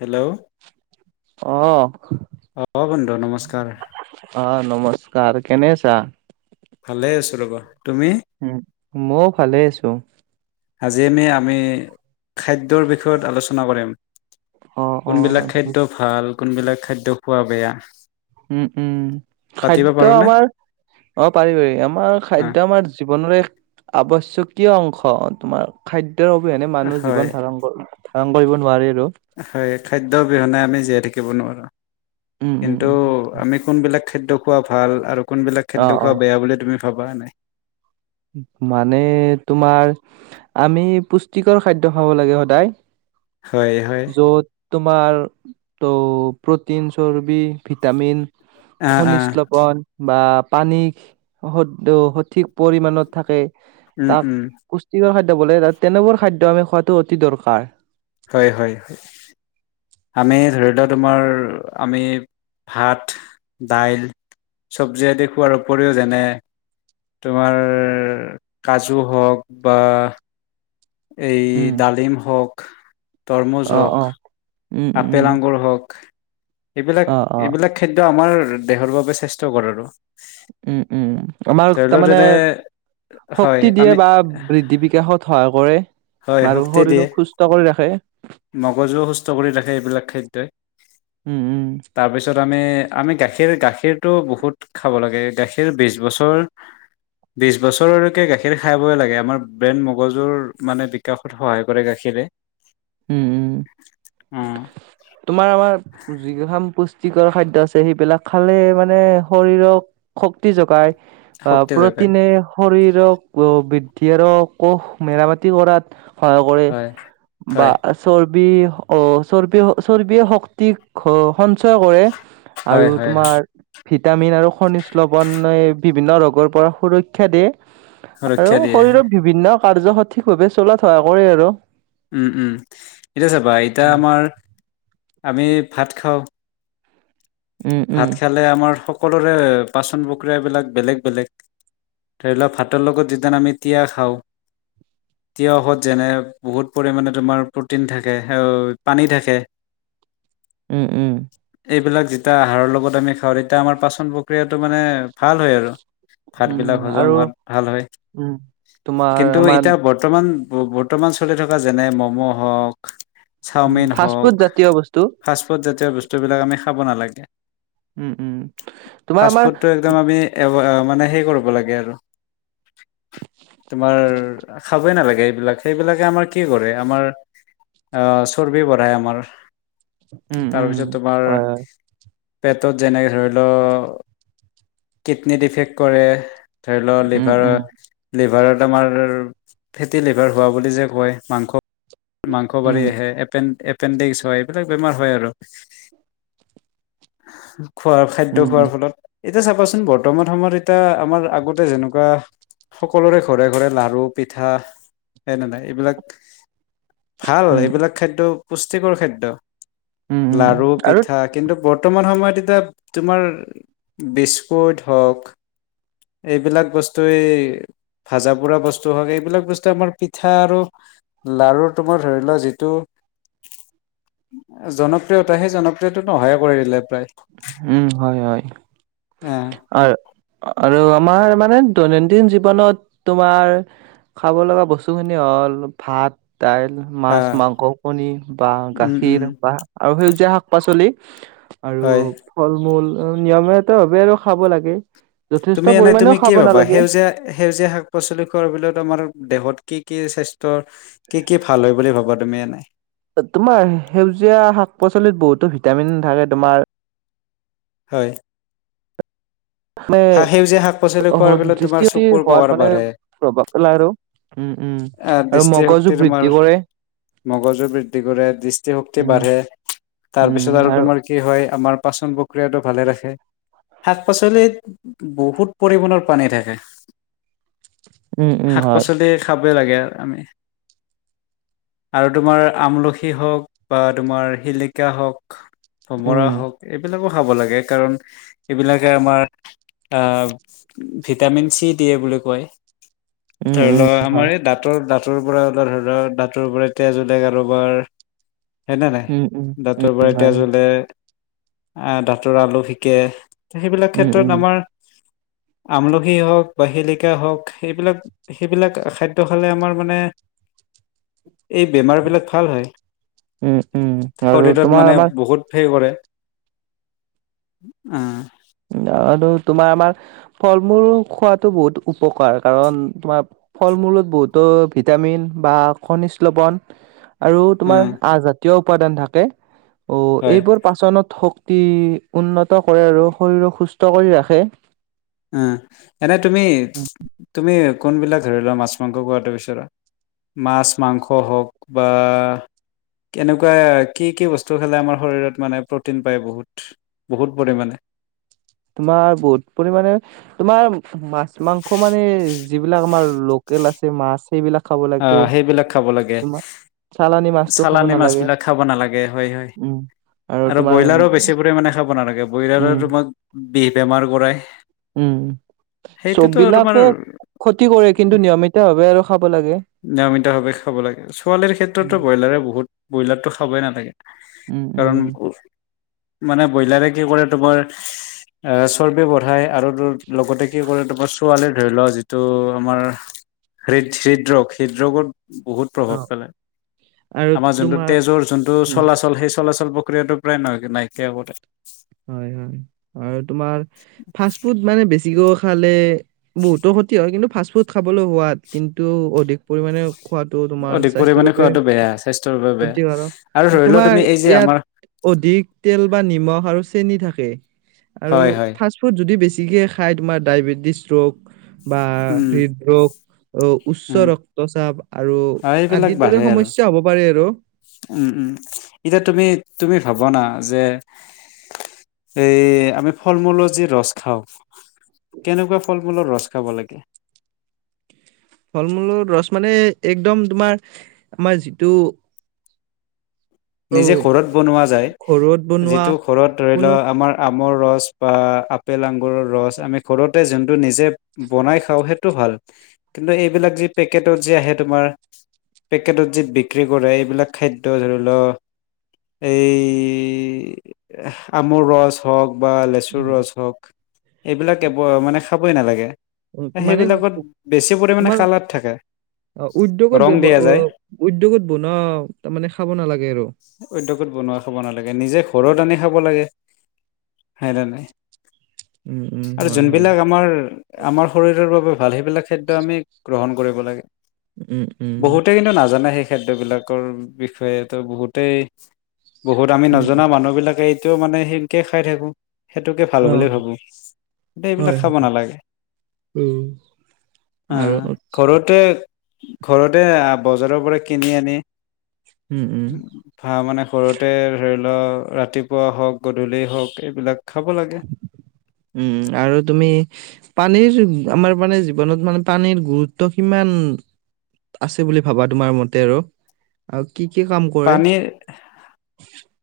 Hello অ', অ বন্ধু নমস্কাৰ অ' নমস্কাৰ। কেনে আছা? ভালে আছো ৰবা। তুমি উ, মও ভালে আছো। আজি এনে আমি, খাদ্যৰ বিষয়ত আলোচনা কৰিম। অ', কোনবিলাক অ'। খাদ্য ভাল কোনবিলাক খাদ্য খোৱা বেয়া। উ, উ, পাতিব খাদ্য পাৰোনে আমাৰ, অ' পাৰি পাৰি। আমাৰ খাদ্য আমাৰ জোক ৱনৰে আৱশ্যকীয় অংশ, তোমাৰ খাদ দ্যৰ অবিহনে মানুহ হয় জীৱন ধাৰণ কৰ ধাৰন কৰিব নোৱাৰি। আৰু। হয়, খাদ্য অবিহনে আমি জীয়াই থাকি কিব নোৱাৰা। উম উম কিন্তু, উম আমি কোনবিলাক খাদ্য খোৱা ভাল আৰু কোনবিলাক খাদ্য অ', খোৱা অ', বেয়া বুলি তুমি ভবা নাই। মানে তোমাৰ, আমি পুষ্টিকৰ খাদ্য খাব লাগে সদায়। হয়, হয় য'ত তোমাৰ টো প্ৰটিন, চৰ্বি, ভিটামিন। আহ খনিচ আহ লৱন বা পানীক সদো সঠিক মানত থাকে উম তাক উম পুষ্টিকৰ খাদ বোলে তাত, তেনেবোৰ খাদ্য আমি খোৱাটো অতি দৰকাৰ। হয়, হয়, হয়। আমি ধৰি লৱা তোমাৰ আমি ভাত, দাইল, চব্জি আদি খোৱাৰ উপৰিও যেনে তোমাৰ কাজু হওক বা এই উম ডালিম হওঁক, তৰমুজ অ অ হওক, উম উম আপেল, আঙুৰ হওক, এইবিলাক অ অ এইবিলাক খাদ্য আমাৰ দেহৰ বাবে স্বাস্থ্যকৰ আৰু উম উম। আমাৰক ধৰি লও তামানে যেনে হয় শক্তি দিয়ে আমি বা বৃদ্ধি বিকাশত সহায় কৰে। হয় আৰু শক্তি দিয়ে, শৰীৰক সুস্থ কৰি ৰাখে। মগজু সুস্থ কৰি ৰাখে এইবিলাক খাদ্যই। উম উম তাৰপিছত আমি আমি গাখীৰ গাখীৰটো বহুত খাব লাগে, গাখীৰ বিশ বছৰ বিশ বছৰলৈকে গাখীৰ খাবই লাগে। আমাৰ ব্ৰেইন মগজুৰ মানে বিকাশত সহায় কৰে গাখীৰে উম উম অ তোমাৰ আমাৰ যিকেখান পুচ টিকৰ খাদ্য আছে সেইবিলাক খালে মানে শৰীৰক শক্তি জোগায় অ শক্তি জগাই প্ৰ'টিনে শৰীৰক বৃদ্ধি আৰ কোষ মেৰামতি কৰাত সহায় কৰে। হয় বা হয় আচৰ ৰ্বি অ চৰ্বি চৰ্বিয় শক্তিক ঘ সঞ্চয় কৰে, আৰু হয় হয় হয় তোমাৰ ভিটামিন আৰু খনিজ লৱণ এই বিভিন্ন ৰোগৰ পৰা সুৰক্ষা দিয়ে। সুৰক্ষা আৰু দিয়ে শৰীৰৰ বিভিন্ন কাৰ্য সঠিকভাৱে চলাত সহায় কৰে আৰু। উম উম, এতিয়া চাবা এতিয়া আমাৰ, আমি ভাত [unintelligible] উম উম ভাত খালে আমাৰ সকলোৰে পচন প্ৰক্ৰিয়াবিলাক বেলেগ বেলেগ। ধৰি লওক ভাতৰ লগত যিদিনা আমি তিয়হ খাওঁ, তিঁয়হত যেনে বহুত পৰিমাণে তোমাৰ প্ৰ'টিন থাকে, পানী থাকে উম উম। এইবিলাক এটা আহাৰৰ লগত আমি খাওঁ এতি আমাৰ পাচন ক্ৰিয়াটো মানে ভাল হয় আৰু। উম ভাতবিলাক হজম আৰু হোৱাত ভাল হয়, উম, তোমাৰ কিন্তু আমাৰ এতিয়া বৰ্তমান বৰ্তমান চলি থকা যেনে মম' হওক উম, চাওমিন ফাষ্ট ফুড জাতীয় বস্তু। [unintelligible] বস্তু বিলাক আমি খাব নালাগে। উম, উম। তোমাৰ ফাষ্ট আমাৰ ফুডটো একদম আমি এভ মানে সেই কৰিব লাগে আৰু তোমাৰ খাবই নালাগে। এইবিলাক, সেইবিলাকে আমাৰ কি কৰে, আমাৰ আহ চৰ্বি বঢ়াই আমাৰ। উম, উম। তাৰপিছত তোমাৰ হয়, হয়। পেটত যেনেকে ধৰি লওক, কিডনীত ইফেক্ট কৰে। ধৰি লও উম, লিভাৰৰ, উম, লিভাৰত [unintelligible] ফেটি লিভাৰ হোৱা বুলি যে কয়, মাংস মাংস উম, বাঢ়ি আহে এপেন এপ এপেণ্ডিক্স হয়, এইবিলাক বেমাৰ হয় আৰু। [inaudible] খোৱাৰ, খাদ্য উম, খোৱাৰ ফলত এতিয়া চাবাচোন, বৰ্তমান সময়ৰ এতিয়া আমাৰ আগতে যেনেকুৱা সকলোৰে ঘৰে ঘৰে লাৰু, পিঠা সেনে নাই এইবিলাক ভাল উম, এইবিলাক খাদ্য পুষ্টিকৰ খাদ্য। উম, উম। লাৰু, আৰু পিঠা বৰ্তমান সময়ত এতিয়া তোমাৰ বিস্কুট হওক, এইবিলাক বস্তুৱে ভাজা পুৰা বস্তু হওক, এইবিলাক বস্তুৱেই আমাৰ পিঠা আৰু লাৰু, তোমাৰ ধৰি লোৱা যিটো জনপ্ৰিয়তা হেই জনপ্ৰিয়তা টো ন সহায় কৰি দিলে উম, হয়, হয় অ আৰ, আৰু আমাৰ মানে দৈনন্দিন জীৱনত তোমাৰ খাব লগা বস্তু খিনি হ'ল ভাত দাইল, মাছ, মাংস, কণী বা উম উম গাখীৰ বা আৰু সেউজীয়া শাক পাচলি আৰু হয় ফল মূল নিয়মিয়াত ভাৱে আৰু খাব লাগে। যথেষ্ট তুমি এনেই, পৰিমাণেও তুমি কি খাব ভাবা নালাগে। সেউজীয়া, সেউজীয়া শাক পাচলি খোৱাৰ বিলত আমাৰ দেহত কি কি স্বাস্থ্যৰ কি কি ভাল হয় বুলি ভাবা তুমি এনেই? তোমাৰ সেউজীয়া শাক পাচলিত বহুতো ভিটামিন থাকে তোমাৰ হয়। মানে হা সেউজীয়া শাক পাচলি খোৱাৰ ফলত তোমাৰ দৃষ্টিশক্তি চকুৰ হোৱাৰ পাৱাৰ মানে বাঢ়ে। প্ৰভাৱ পেলাই আৰু। উম, উম। আহ আৰু মগজু দৃষ্টিশক্তি তোমাৰ বৃদ্ধি কৰে। মগজু বৃদ্ধি কৰে, দৃষ্টিশক্তি উম, বাঢ়ে, তাৰপিছত আৰু তোমাৰ কি হয় আমাৰ পাচন প্ৰক্ৰিয়াটো ভালে ৰাখে। শাক পাচলিত বহুত পৰিমাণৰ পানী থাকে। উম, উম, শাক হয়, পাচলি খা বই লাগে আৰু আমি আৰু তোমাৰ আমলখি হওঁক বা তোমাৰ শিলিকা হওঁক অমৰা উম, হওঁক এইবিলাকো খাব লাগে। কাৰণ এইবিলাকে আমাৰ আ' ভিটামিন চি দিয়ে বুলি কয়। উম, ধৰি উম, লোৱা, হয়, আমাৰ এই দাঁতৰ দাঁত দাঁতৰ পৰা [unintelligible] দাঁতৰ পৰা তেজ ওলাই কাৰোবাৰ। হয়নে নাই? উম, উম, দাঁতৰ উম, পৰা হয়, তেজ হয়, ওলাই। আ' দাঁতৰ আলু শিকে। সেইবিলাক উম, উম, ক্ষেত্ৰত আমাৰ। আমলখি হওক বা শিলিকা হওক এইবিলাক সেইবিলাক খাদ্য খালে আমাৰ মানে এই বেমাৰ বিলাক ভাল হয়। উম উম, আৰু তোমাৰ আমাৰ আহ। আৰু তোমাৰ আমাৰ ফল-মূল খোৱাটো বহুত উপকাৰ। কাৰণ, তোমাৰ ফল-মূলত বহুতো ভিটামিন বা খনিজ লৱন আৰু তোমাৰ উম আজাদ। [unintelligible] উপাদান থাকে। অ' হয় এইবোৰ পাচনত হওঁক। অতি উন্নত কৰে আৰু। শৰীৰক সুস্থ কৰি ৰাখে। উম, এনে তুমি - তুমি [unintelligible] ধৰি লোৱা মাছ মাংস [unintelligible] মাছ মাংস হওঁক বা এনেকুৱা কি কি বস্তু খালে আমাৰ শৰীৰত মানে প্ৰটিন পাই বহুত বহুত প্ৰটিন [unintelligible] তোমাৰ বহুত পৰিমণে তোমাৰ মাছ - মাংস মানে যিবিলাক আমাৰ লোকেল আছে মাছ সেইবিলাক খাব লাগে অ' সেইবিলাক খাব লাগে, তোমাৰ চালানী মাছটো খাব চালানি মাছ নালাগে বিলাক খাব নালাগে হয় হয় উম। আৰু ব্ৰইলাৰো বেছি পৰিমাণে খাব নালাগে উম, ব্ৰইলাৰৰোমাক বি- বেমাৰ কৰাই। উম, চব সেইটোতো তোমাৰ বিলাকে ক্ষতি কৰে কিন্তু নিয়মিত ভাৱে আৰু সাব নিয়মিতভাৱে খাব লাগে, ছোৱালীৰ ক্ষেত্ৰতো উম, ব্ৰইলাৰে বহুত ব্ৰইলাৰো খবেই নালাগে। উম, উম, কাৰণ মানে ব্ৰইলাৰে কি কৰে তোমাৰ এ চৰ্বে বঢ়াই আৰু লগতে কি কৰে তোমাৰ পোৱালি [unintelligible] ধৰি লও যিটো আমাৰ হৃদ হৃদ্ৰ ৰোগ হৃদ ৰোগত [inaudible] বহুত প্ৰভাৱ অ', পেলাই, আৰু আমাৰ যোনটো তোমাৰ তেজৰ যোনটো উম চলাচল সেই চলাচল প্ৰক্ৰিয়াটো প্ৰায় নাইক- নাইকিয়া কৰে। হয় হয় আৰু তোমাৰ ফাষ্ট ফুড মানে বেছি তিয়হ খালে বহুতো ক্ষতি হয় কিন্তু ফাষ্ট ফুড খাবলৈ সোৱাদ কিন্তু অধিক পৰিমাণে খোৱাাটো তোমাৰ অধিক স্বাস্থ্যৰ পৰিমাণে বাবে খোৱাটো বেয়া স্বাস্থ্যৰ বাবে বেয়া ক্ষতিকাৰক, আৰু ধৰি লোৱা তোমাৰ তুমি এই যে ইয়াত আমাৰ অধিক তেল বা নিমখ আৰু চেনি থাকে আৰু হয় হয় ফাষ্ট ফুড যদি বেছি [unintelligible] খাই তোমাৰ ডায়েবেটিছ ৰোগ বা উম হৃদৰোগ, উচ্চ ৰক্তচাপ আৰু অ', এইবিলাক আদিৰ দৰে বাঢ়ে আৰু, সমস্যা হ'ব পাৰে আৰু। উম উম, এতিয়া তুমি তুমি ভাব না যে এ আমি ফল মূলৰ যি ৰস খাও, কেনেকুৱা ফল মূলৰ ৰস খাব লাগে? ফল মূলৰ ৰছ মানে, একদম তোমাৰ আমাৰ যিটো নিজে অ', ঘৰত বনোৱা যায়, ঘৰত বনোৱা যিটো ঘৰত ধৰি কোনো লোৱা আমাৰ আমৰ ৰচ বা আপেল আঙগুৰৰ ৰস আমি ঘৰতে যোনটো নিজে বনাই খাওঁ সেইটো ভাল কিন্তু এইবিলাক যি পেকেটত যি আহে তোমাৰ, পেকেটত যি বিক্ৰী কৰে এইবিলাক খাদ্য ধৰি লওক এই, আমৰ ৰছ হওক বা লেচুৰ উম, ৰস হওক এইবিলাক কেব মানে খাবই নালাগে। মানে সেইবিলাকত বেছি পৰিমাণে তোমাৰ কালাৰ থাকে উদ্যোগত ৰং দিয়া যায় [unintelligible] উদ্যোগত বনোৱা তাৰ মানে খাব নালাগে। আৰু উদ্যোগত বনোৱা খাব নালাগে। নিজে ঘৰত আনি খাব লাগে। সেই তেনে। উম, উম, আৰু হয়, হয়, যোনবিলাক আমাৰ আমাৰ শৰীৰৰ বাবে ভাল, সেইবিলাক খাদ্য আমি গ্ৰহণ কৰিব লাগে। উম, উম, বহুতে কিন্তু নাজানে সে খাদ্যবিলাকৰ বিষয়ে। তো বহুতেই বহুত আমি উম, নজনা উম, মানুহবিলাকে তেও মানে সেনেকে খাই থাকো। সেইটোকে ভাল বুলি অ', ভাবো এইবিলাক হয়, খাব হয়, নালাগে উম, আৰু আহ ঘৰতে, ঘৰতে বজাৰৰ পৰা কিনি আনি, উম, উম, উ ভা [unintelligible] মানে সৰুতে ধৰি ল, ৰাতিপুৱা হওক গধূলি হওক এইবিলাক, খাব লাগে উম আৰু তুমি পানীৰ [unintelligible] আমাৰ মানে জীৱনত মানে পানীৰ গুৰুত্ব কিমান আছে বুলি ভাবা তোমাৰ মতে আৰু, কি কি কাম কৰে? পানীৰ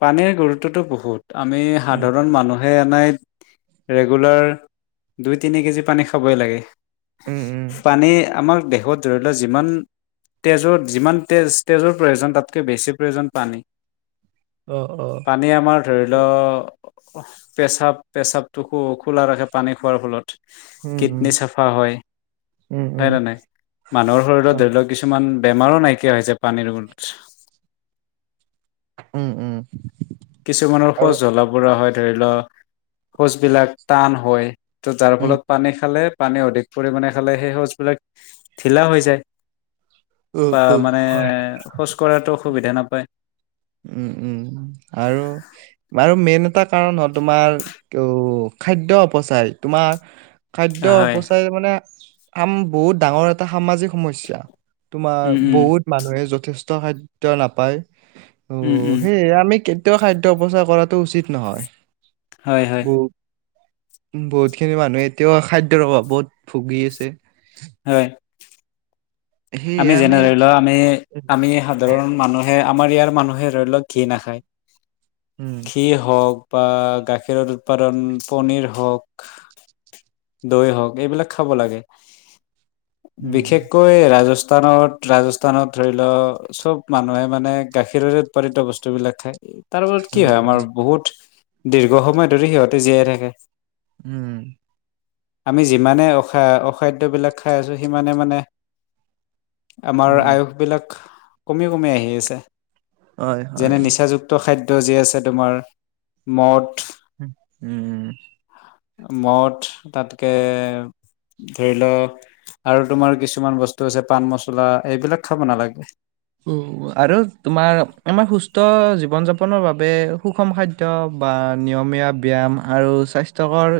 পানীৰ গুৰুত্ব [unintelligible] [unintelligible] তো বহুত আমি উম, সাধাৰণ মানুহ। সেই অননাইত [unintelligible] ৰেগুলাৰ দুই তিনি কেজি পানী খাবই লাগে। উম, উম, পানী আমাৰ হত ধ [unintelligible] যিমান তেজৰ যিমান তেজ, তেজৰ প্ৰয়োজন তাত কৈ বেছি প্ৰয়োজন পানী। অহ অহ! পানী আমাৰ ধৰি ল পেচাব, পেচাবটো খো- খোলা ৰাখে পানী খোৱাৰ ফলত। উম, উম, কিডনী চাফা হয়। উম, উম, হয়নে নাই? মানুহৰ শৰীৰত অ', ধৰি লওক কিছুমান বেমাৰো নাইকিয়া হৈছে পানী [unintelligible] উ, উ। কিছুমানৰ শৌচ জ্বলা-পোৰা হয়। ধৰি লোৱা, শৌচ বিলাক টান হয়। ত, তাৰ উম, ফলত পানী খালে পানী অধিক পৰিমাণে খালে সেই শৌচ বিলাক ঢিলা হৈ যায়। উম, বা উম, মানে হয়। শৌচ কৰাটো সুবিধা নাপায়। উ, উ আৰু মেইন এটা কাৰণ হল তোমাৰ ত' খাদ্য অপচায় তোমাৰ খাদ্য হয় অপচায় মানে আম বহুত ডাঙৰ এটা সামাজিক সমস্যা, তোমাৰ উম উম বহুত মানুহে য যষ্ট খাদ্য নাপায়। উম অ', উম সেই আমি কেত কিয় খাদ্য অপচাৰ কৰাটো উচিত নহয়। হয়, হয়। বত খিনি মানুহে এতিয়াও খাদ্যৰ অভাৱত ভুগি আছে। হয় আমি যেনে ধৰি লওঁ আমি- আমি সাধাৰণ মানু হে আমাৰ ইয়াৰ মানুহে ধৰি লওঁক ঘী নাখায়। উম ঘী হওঁক বা গাখীৰত উৎপাদন পনীৰ হওঁক, দৈ হওঁক এইবিলাক খাব লাগে। উম বিশেষকৈ ৰাজস্ স্থানত- ৰাজস্থানত ধৰি লওঁ, চব মানুহে মানে গাখীৰেৰে উৎপাদিত বস্তুবিলাক খায়। তাৰ ওপৰত কি উম হয় আমাৰ উম বহুত দীৰ্ঘ সময় ধৰি সিহঁতে জীয়াই থাকে। উম আমি যিমানে অখা-অখাদ্যবিলাক খাই আছো সিমানে মানে আমাৰ উম আয়ুস বিলাক। কমি কমি আহি আছে। হয় হয় যেনে নিচাযুক্ত খাদ্ ত' যি আছে তোমাৰ, মদ। উম মদ তাতকে ধৰি ল আৰু তোমাৰ কিছুমান বস্ তছে পাণ-মচলা এইবিলাক খাব নালাগে। উ, আৰু তোমাৰ আমাৰ সুস্থ জীৱন যাপনৰ বাবে সুষম খাদ্য বা নিয়মীয়া ব্যায়াম আৰু স্বাস্ স্থ্যকৰ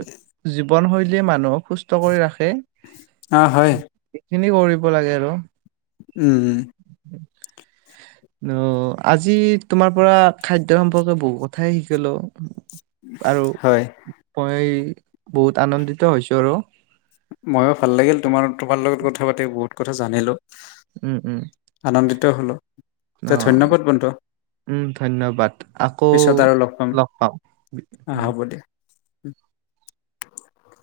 জীৱনশৈল লী মানুহক সুস্থ কৰি ৰাখে। অ হয় খিনি কৰিব লাগে আৰু উম অ', আজি তোমাৰ পৰা খাদ্য সম্পৰ্কে বহু কথাই শিকিলো আৰু হয়। মই বহুত আনন্দিত হৈছো আৰু ময়ো ভাল লাগিল তোমাৰ তোমাৰ লগত কথা পাতি বহুত কথা জানিলোঁ। উম উম, হলো তে অ' ধন্যবাদ বন্ধু উম ধন্যবাদ! আকৌ লগ পাম। আহ হ'ব দিয়া [inaudible]